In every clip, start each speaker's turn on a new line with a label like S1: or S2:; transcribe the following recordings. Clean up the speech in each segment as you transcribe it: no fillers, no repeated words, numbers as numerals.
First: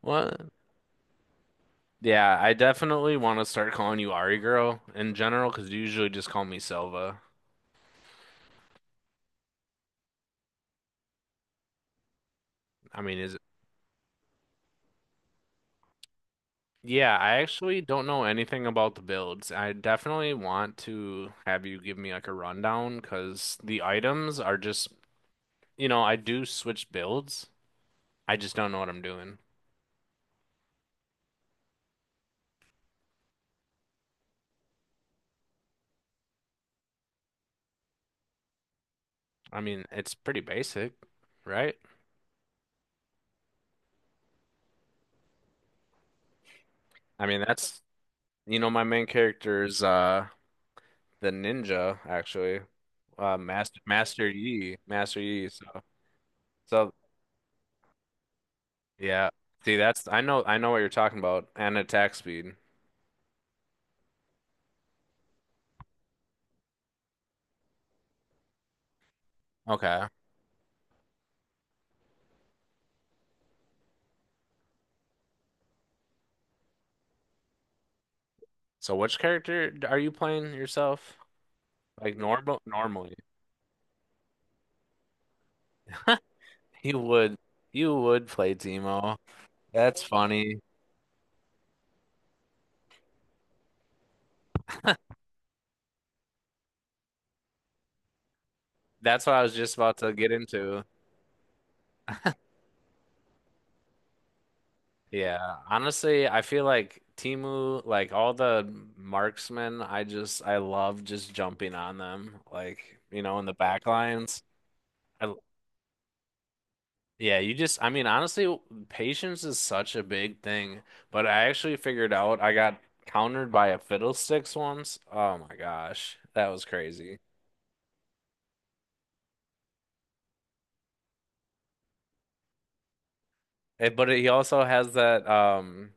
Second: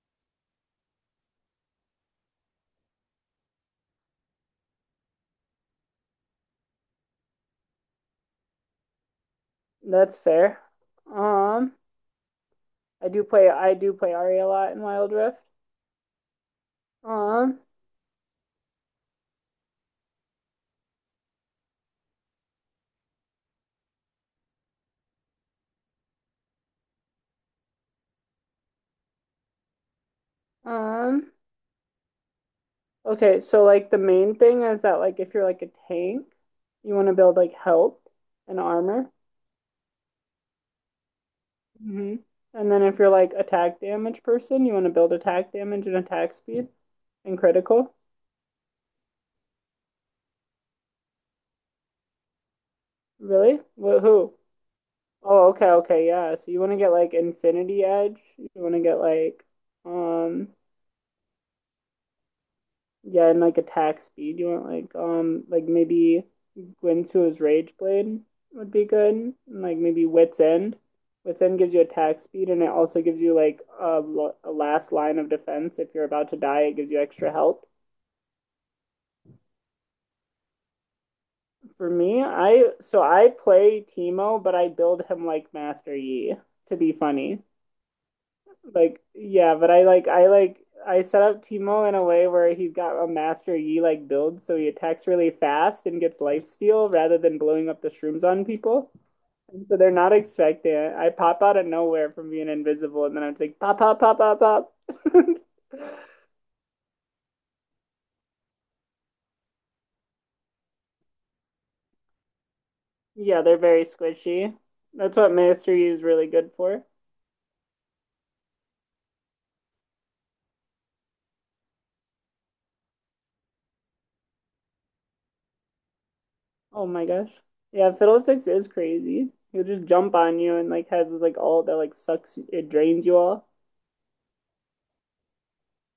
S1: What? Yeah, I definitely want to start calling you Ari girl in general because you usually just call me Silva.
S2: That's fair. Um,
S1: I
S2: I
S1: mean,
S2: do
S1: is it?
S2: play I do play Ari a lot in Wild Rift.
S1: Yeah, I
S2: Um,
S1: actually don't know anything about the builds. I definitely want to have you give me like a rundown because the items are just. I do switch builds. I just don't know what I'm doing.
S2: um, okay, so like the main thing is that like if you're like a tank, you want to build like health and armor.
S1: I mean, it's pretty basic, right?
S2: Hmm. And then if you're like attack damage person, you want to build attack damage and attack speed
S1: I
S2: and
S1: mean,
S2: critical.
S1: my main character is the ninja actually.
S2: Really?
S1: Master
S2: What
S1: Master
S2: who?
S1: Yi,
S2: Oh,
S1: So
S2: okay, okay, yeah. So you want to get
S1: so
S2: like Infinity Edge. You want to get
S1: Yeah.
S2: like
S1: See, that's I know
S2: um
S1: I know what you're talking about. And attack speed.
S2: yeah, and like attack speed. You want like maybe Gwinsu's Rage Blade would be good. And, like
S1: Okay.
S2: maybe Wit's End. Wit's End gives you attack speed and it also gives you like a last line of defense. If you're about to die, it gives you extra health.
S1: So which character are you playing yourself?
S2: For
S1: Like
S2: me,
S1: normal normally.
S2: I play Teemo, but I build him like Master Yi to be
S1: You would
S2: funny.
S1: you would play
S2: Like,
S1: Teemo.
S2: yeah, but
S1: That's funny.
S2: I set up Teemo in a way where he's got a Master Yi like build, so he attacks really fast and gets lifesteal rather than blowing up the shrooms on people.
S1: That's what I was
S2: And
S1: just
S2: so they're
S1: about to
S2: not
S1: get
S2: expecting
S1: into.
S2: it. I pop out of nowhere from being invisible, and then I'm just like pop, pop, pop, pop, pop.
S1: Yeah. Honestly, I feel like Teemu, like all the marksmen, I love just jumping on them. Like, you know,
S2: Yeah,
S1: in the
S2: they're very
S1: back lines.
S2: squishy. That's what
S1: I,
S2: Master Yi is really good for.
S1: Yeah, you just, I mean, honestly, patience is such a big thing. But I actually figured out I got countered by a fiddlesticks once. Oh my gosh, that was
S2: Oh my
S1: crazy.
S2: gosh. Yeah, Fiddlesticks is crazy. He'll just jump on you and like has this like ult that like sucks it drains you all.
S1: Eh, but he also has that um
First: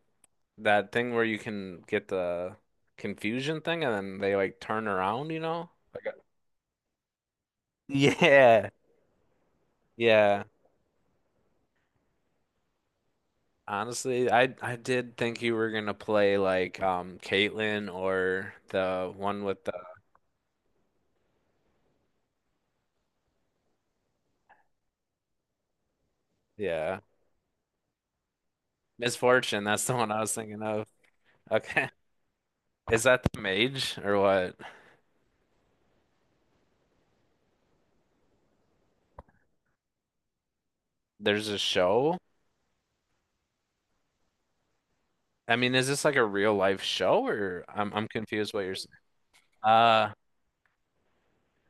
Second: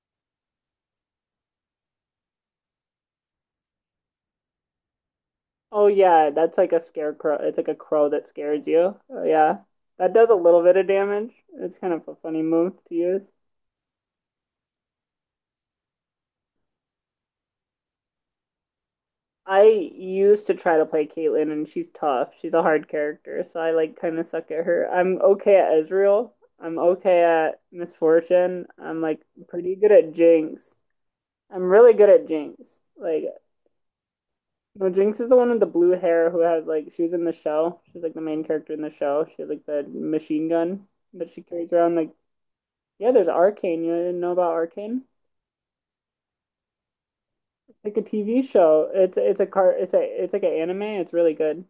S1: that thing where you can get the confusion thing, and then they like turn around, you know?
S2: Oh yeah, that's like a scarecrow. It's like a crow that scares
S1: Yeah,
S2: you. Oh yeah. That does a
S1: yeah.
S2: little bit of damage. It's kind of a funny move to use.
S1: Honestly, I did think you were gonna play like Caitlyn or the one with
S2: I
S1: the
S2: used to try to play Caitlyn and she's tough. She's a hard character, so I like kind of suck at her. I'm okay at Ezreal. I'm
S1: yeah.
S2: okay at Misfortune. I'm like
S1: Misfortune,
S2: pretty
S1: that's
S2: good
S1: the one
S2: at
S1: I was thinking
S2: Jinx.
S1: of.
S2: I'm
S1: Okay.
S2: really good at Jinx.
S1: Is that
S2: Like
S1: the Mage or what?
S2: no, Jinx is the one with the blue hair who has like she was in the show. She's like the main character in the show. She has like the machine gun that she
S1: There's a
S2: carries around like
S1: show?
S2: yeah, there's Arcane. You didn't know about Arcane?
S1: I mean, is this like a real life show or
S2: It's
S1: I'm
S2: like a
S1: I'm
S2: TV
S1: confused what you're
S2: show.
S1: saying.
S2: It's a car. It's a
S1: Uh,
S2: it's like an anime. It's really good.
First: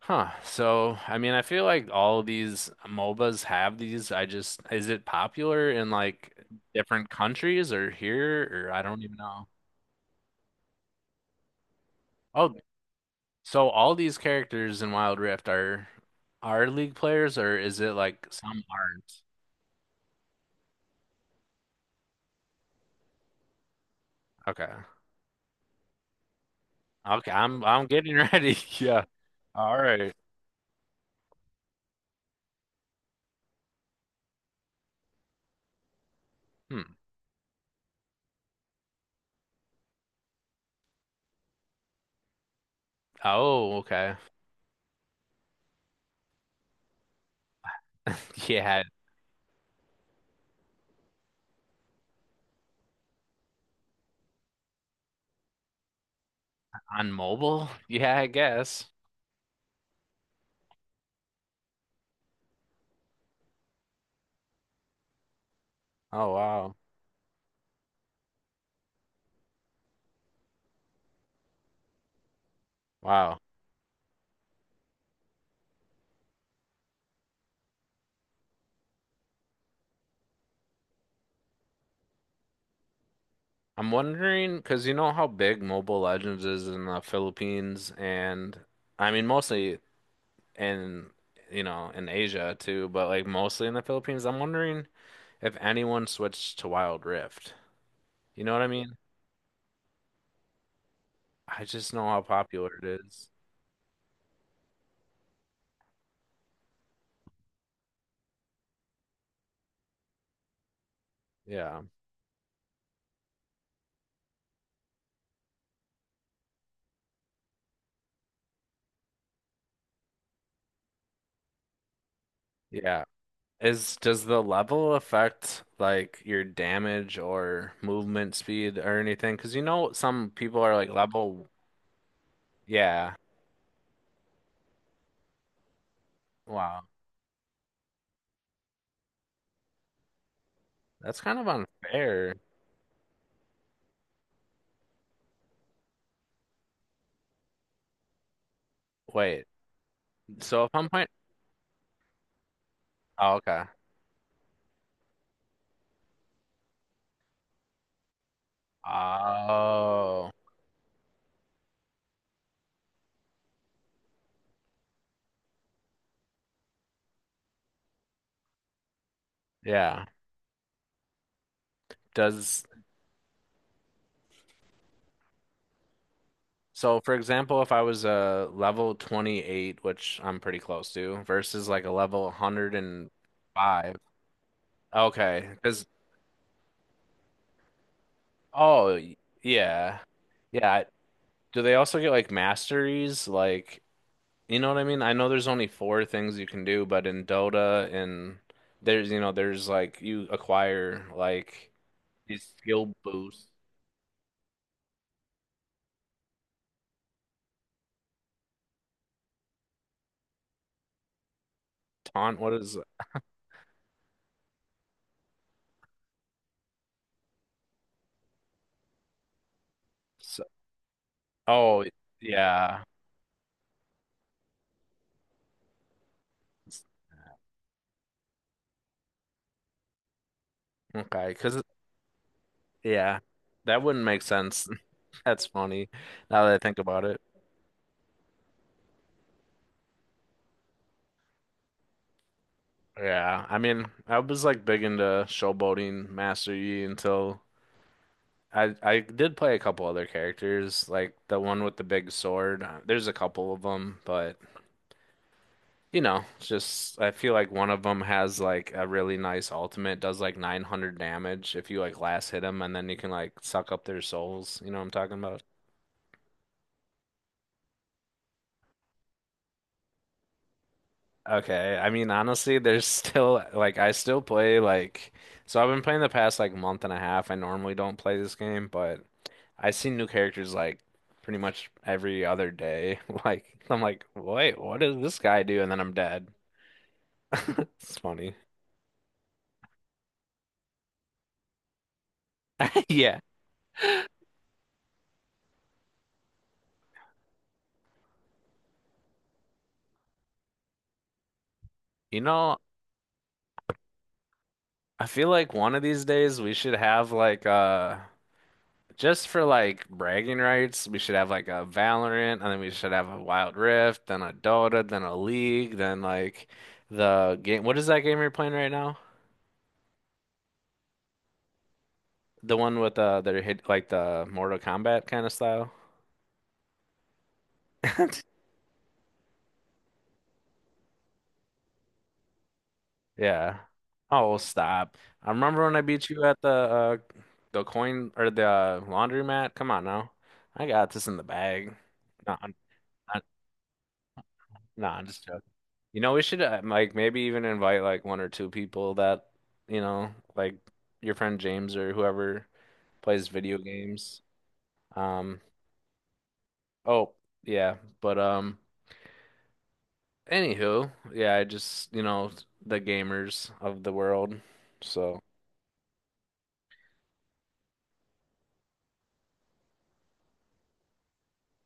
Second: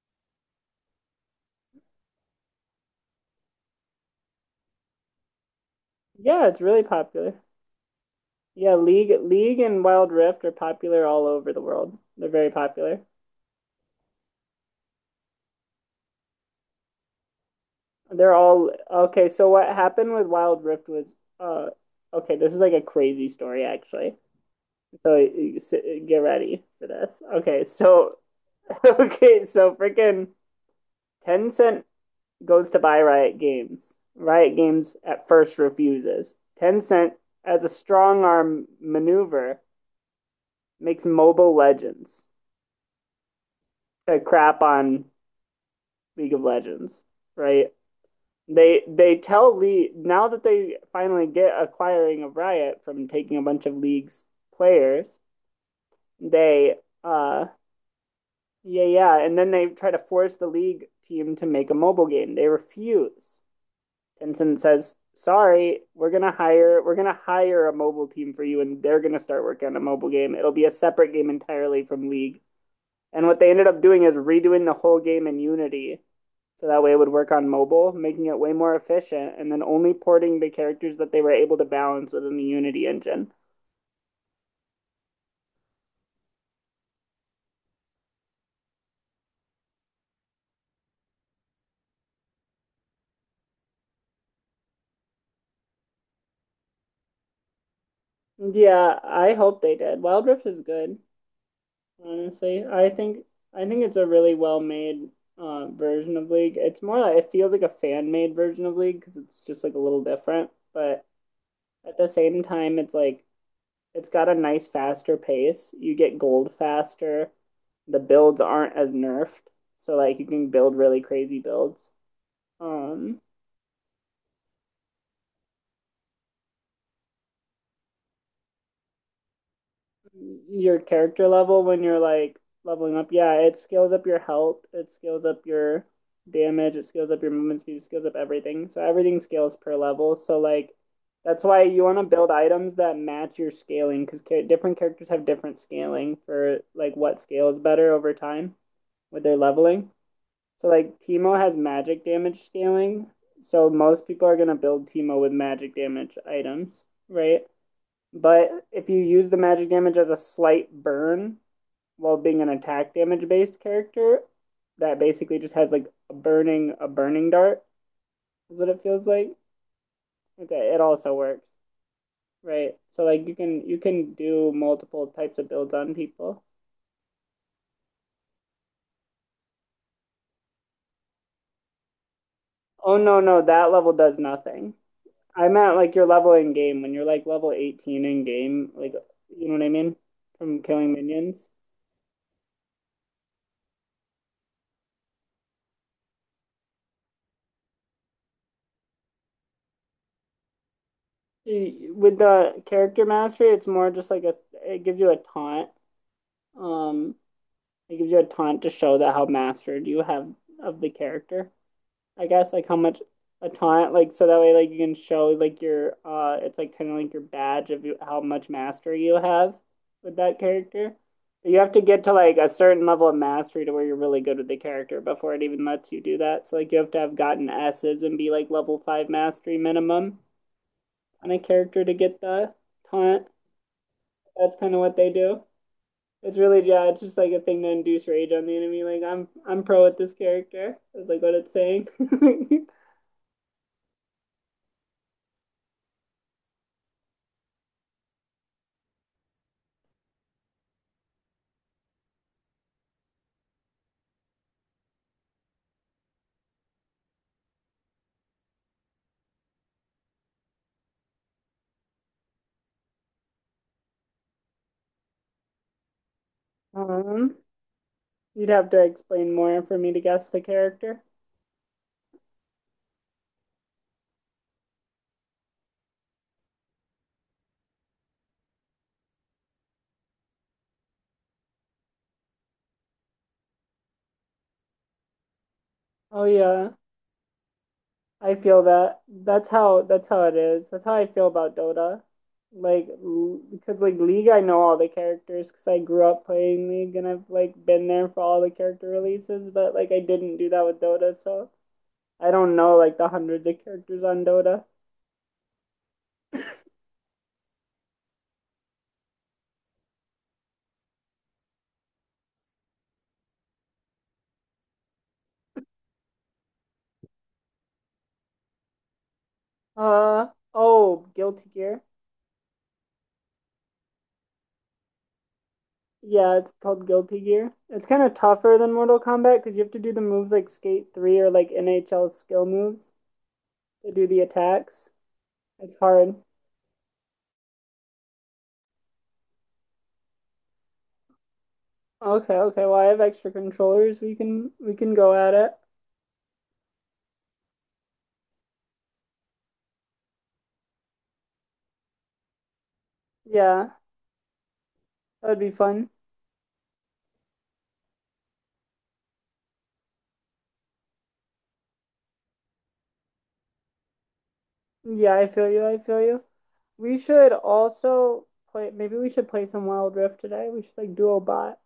S1: huh. So, I mean, I feel like all these MOBAs have these. I just Is it popular in like
S2: Yeah, it's really
S1: different
S2: popular.
S1: countries or here or
S2: Yeah,
S1: I don't
S2: League
S1: even know?
S2: League and Wild Rift are popular all over the world. They're very
S1: Oh,
S2: popular.
S1: so all these characters in Wild Rift are League players or is it like
S2: They're
S1: some
S2: all
S1: aren't?
S2: okay. So what happened with Wild Rift was okay. This is like a crazy story actually.
S1: Okay.
S2: So you get ready for this.
S1: Okay, I'm
S2: Okay,
S1: I'm getting
S2: so
S1: ready. Yeah.
S2: okay, so
S1: All right.
S2: freaking Tencent goes to buy Riot Games. Riot Games at first refuses.
S1: Hmm.
S2: Tencent, as a strong arm maneuver, makes Mobile Legends
S1: Oh, okay.
S2: to crap on League of Legends, right?
S1: Yeah,
S2: They tell Lee now that they finally get acquiring of Riot from taking a bunch of League's players, they
S1: on
S2: uh
S1: mobile? Yeah, I guess.
S2: yeah yeah, and then they try to force the League team to make a mobile game. They refuse. Tencent says, "Sorry,
S1: Oh, wow.
S2: we're gonna hire a mobile team for you, and they're gonna start working on a mobile game. It'll be a separate game entirely from League." And what
S1: Wow.
S2: they ended up doing is redoing the whole game in Unity, so that way it would work on mobile, making it way more efficient, and then only porting the characters that they were able to balance within the Unity engine.
S1: I'm wondering because you know how big Mobile Legends is in the Philippines and I mean mostly in in Asia too, but like mostly in the Philippines. I'm wondering if anyone switched to Wild Rift. You know what I mean?
S2: Yeah, I hope they did. Wild Rift is good,
S1: I just know how
S2: honestly.
S1: popular
S2: I
S1: it
S2: think
S1: is.
S2: I think it's a really well-made version of League. It's more like it feels like a fan-made version of League because it's just like a little different, but
S1: Yeah.
S2: at the same time, it's like it's got a nice faster pace. You get gold faster. The builds aren't as nerfed, so like you can build really crazy builds.
S1: Yeah.
S2: Um,
S1: Is Does the level affect like your damage or movement speed or anything? Because you know some people are
S2: your
S1: like
S2: character
S1: level
S2: level when you're like leveling up.
S1: Yeah.
S2: Yeah, it scales up your health, it scales up your damage, it
S1: Wow.
S2: scales up your movement speed, it scales up everything. So everything scales per level. So like
S1: That's kind
S2: that's
S1: of
S2: why you want to build
S1: unfair.
S2: items that match your scaling because ca different characters have different scaling for like what scales better over time with their
S1: Wait.
S2: leveling.
S1: So
S2: So
S1: if I'm
S2: like
S1: playing,
S2: Teemo has magic damage scaling.
S1: oh, okay.
S2: So most people are gonna build Teemo with magic damage items, right? But if you use the magic damage as a
S1: Oh,
S2: slight burn while being an attack damage based character, that basically just has like a burning dart is what it feels like.
S1: yeah.
S2: Okay, it also works,
S1: Does
S2: right? So like you can do multiple types of builds on people.
S1: So for example, if I was a level 28, which I'm pretty close to, versus like a level
S2: Oh no no that level
S1: 105.
S2: does nothing.
S1: Okay.
S2: I meant
S1: Because
S2: like your level in game when you're like level 18 in game, like
S1: oh,
S2: you know what I mean
S1: yeah.
S2: from
S1: Yeah.
S2: killing minions.
S1: Do they also get like masteries? Like, you know what I mean? I know there's only four things you can do, but in Dota and there's, you know, there's like you acquire like
S2: With
S1: these
S2: the
S1: skill
S2: character
S1: boost.
S2: mastery, it's more just like a it gives you a taunt. Um, it gives you a taunt to show that how mastered you have of the character. I
S1: Taunt, what
S2: guess like how
S1: is
S2: much a taunt like so that way like you can show like your it's like kind of like your badge of you, how much mastery you have with that
S1: so,
S2: character. But you have to
S1: oh
S2: get to like a
S1: yeah.
S2: certain level of mastery to where you're really good with the character before it even lets you do that. So like you have to have gotten S's and be like level five mastery minimum
S1: Okay,
S2: on a
S1: because
S2: character to get the
S1: yeah.
S2: taunt.
S1: That wouldn't make
S2: That's
S1: sense.
S2: kind of what they do.
S1: That's funny
S2: It's
S1: now that I
S2: really
S1: think
S2: yeah, it's
S1: about
S2: just
S1: it.
S2: like a thing to induce rage on the enemy. Like I'm pro at this character. Is like what it's saying.
S1: Yeah. I mean, I was like big into showboating Master Yi until I did play a couple other characters, like the one with the big sword. There's a couple of them, but you know, it's just I feel like one of them has like a really nice ultimate, does like 900 damage if you like last hit them, and then you can like suck up their souls. You know what I'm talking about?
S2: Um, you'd have to explain more for me to guess the character.
S1: Okay, I mean honestly, there's still like I still play like so I've been playing the past like month and a half. I normally don't play this game, but I see new characters like pretty much every other day. Like I'm like, wait, what does this guy do? And then I'm
S2: Oh
S1: dead.
S2: yeah,
S1: It's funny.
S2: I feel that. That's how it is. That's how I feel about Dota. Like
S1: Yeah.
S2: because like League, I know all the characters because I grew up playing League and I've like been there for all the character releases, but like I didn't do that with Dota, so
S1: You
S2: I don't
S1: know,
S2: know like the hundreds of characters on Dota.
S1: I feel like one of these days we should have like just for like bragging rights, we should have like a Valorant and then we should have a Wild Rift, then a Dota, then a League, then like the game, what is that game you're playing right now?
S2: Uh oh, Guilty Gear.
S1: The one with that hit like the Mortal Kombat kind of style?
S2: Yeah, it's called Guilty Gear. It's kind of tougher than Mortal Kombat because you have to do the moves like Skate 3 or like NHL skill moves
S1: Yeah.
S2: to do the
S1: Oh,
S2: attacks.
S1: stop. I remember
S2: It's
S1: when I beat
S2: hard.
S1: you at the coin or the laundromat. Come on now. I got this in the bag.
S2: Okay,
S1: No,
S2: okay. Well, I have extra controllers. We can we
S1: nah,
S2: can
S1: I'm
S2: go
S1: just
S2: at
S1: joking.
S2: it.
S1: You know, we should like maybe even invite like one or two people that, you know, like your friend James or whoever plays video
S2: Yeah,
S1: games.
S2: that'd
S1: Um,
S2: be fun.
S1: oh, yeah, but anywho, yeah, I just, you know, the gamers of the world.
S2: Yeah,
S1: So,
S2: I feel you. I feel you. We should also play. Maybe we should play some Wild Rift today. We should like duo bot.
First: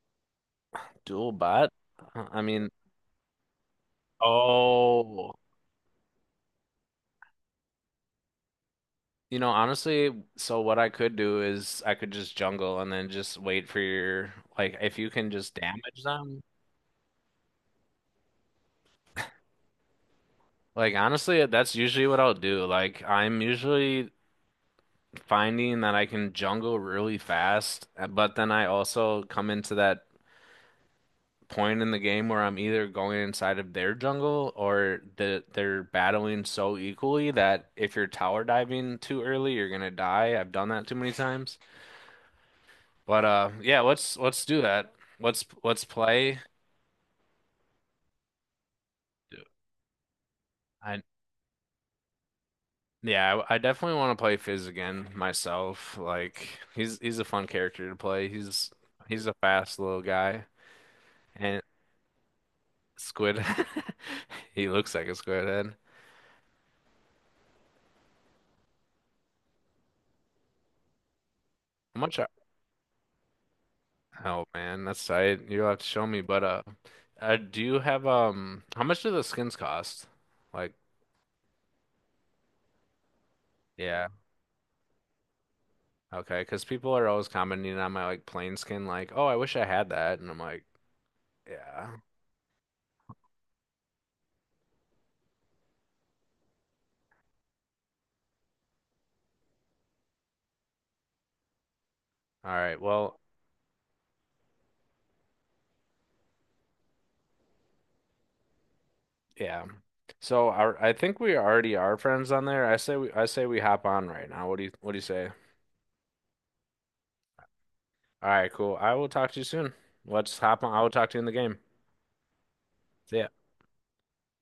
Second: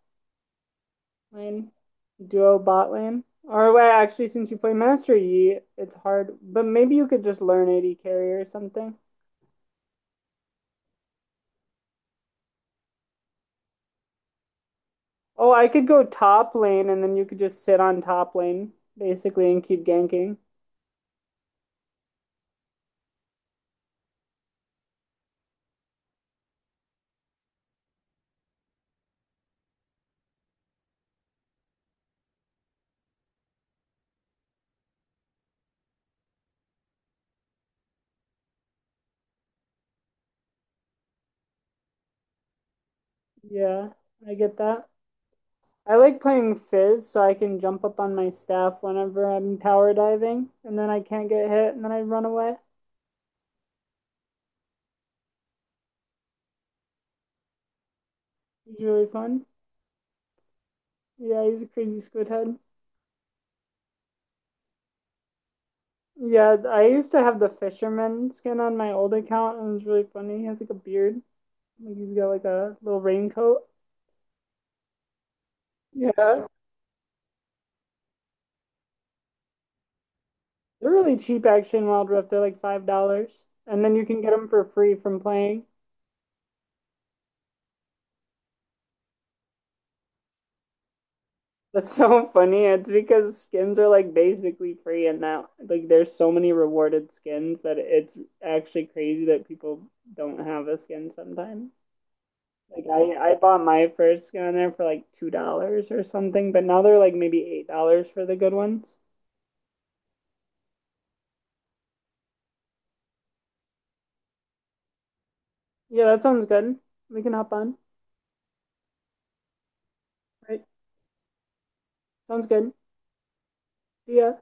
S1: dual bot?
S2: Lane,
S1: I
S2: duo
S1: mean,
S2: bot lane. Or wait, actually, since you play Master
S1: oh,
S2: Yi, it's hard. But maybe you could just learn AD carry or something.
S1: you know, honestly, so what I could do is I could just jungle and then just wait for your like if you can
S2: Oh,
S1: just
S2: I could
S1: damage
S2: go
S1: them.
S2: top lane, and then you could just sit on top lane basically and keep ganking.
S1: Like honestly, that's usually what I'll do. Like I'm usually finding that I can jungle really fast, but then I also come into that point in the game where I'm either going inside of their jungle or the, they're battling so equally that if you're tower diving too early, you're gonna die. I've done that too many times. But yeah,
S2: Yeah, I
S1: let's
S2: get
S1: do
S2: that.
S1: that. Let's
S2: I like
S1: play.
S2: playing Fizz so I can jump up on my staff whenever I'm tower diving, and then
S1: I
S2: I can't get hit, and then I run away.
S1: Yeah, I definitely want to play Fizz again myself. Like he's a fun character to play.
S2: It's really
S1: He's a
S2: fun.
S1: fast little guy
S2: Yeah, he's
S1: and
S2: a crazy squid head.
S1: squid. He looks like a squid head.
S2: Yeah, I used to have the fisherman skin on my old account, and it was really funny. He has like a beard. Like
S1: How
S2: he's
S1: much?
S2: got like a little raincoat.
S1: Oh man, that's tight. You'll have to show me. But
S2: Yeah.
S1: do you have? How much do the skins cost? Like
S2: They're really cheap actually in Wild Rift. They're like $5, and then you
S1: yeah,
S2: can get them for free from playing.
S1: okay. Because people are always commenting on my like plain skin. Like oh, I wish I had that. And I'm like
S2: That's
S1: yeah.
S2: so funny. It's because skins are like basically free, and now like there's so many rewarded skins that it's actually crazy that people don't have a skin sometimes.
S1: All right.
S2: Like
S1: Well,
S2: I bought my first skin on there for like $2 or something, but now they're like maybe $8 for the good ones.
S1: yeah. So I think we already are friends on there. I say we hop on right now. What do you say?
S2: Yeah, that sounds good. We can hop on.
S1: All right, cool. I will talk to you soon. Let's
S2: Right.
S1: hop on. I will talk to you in the game.
S2: Sounds good.
S1: See ya.
S2: See ya.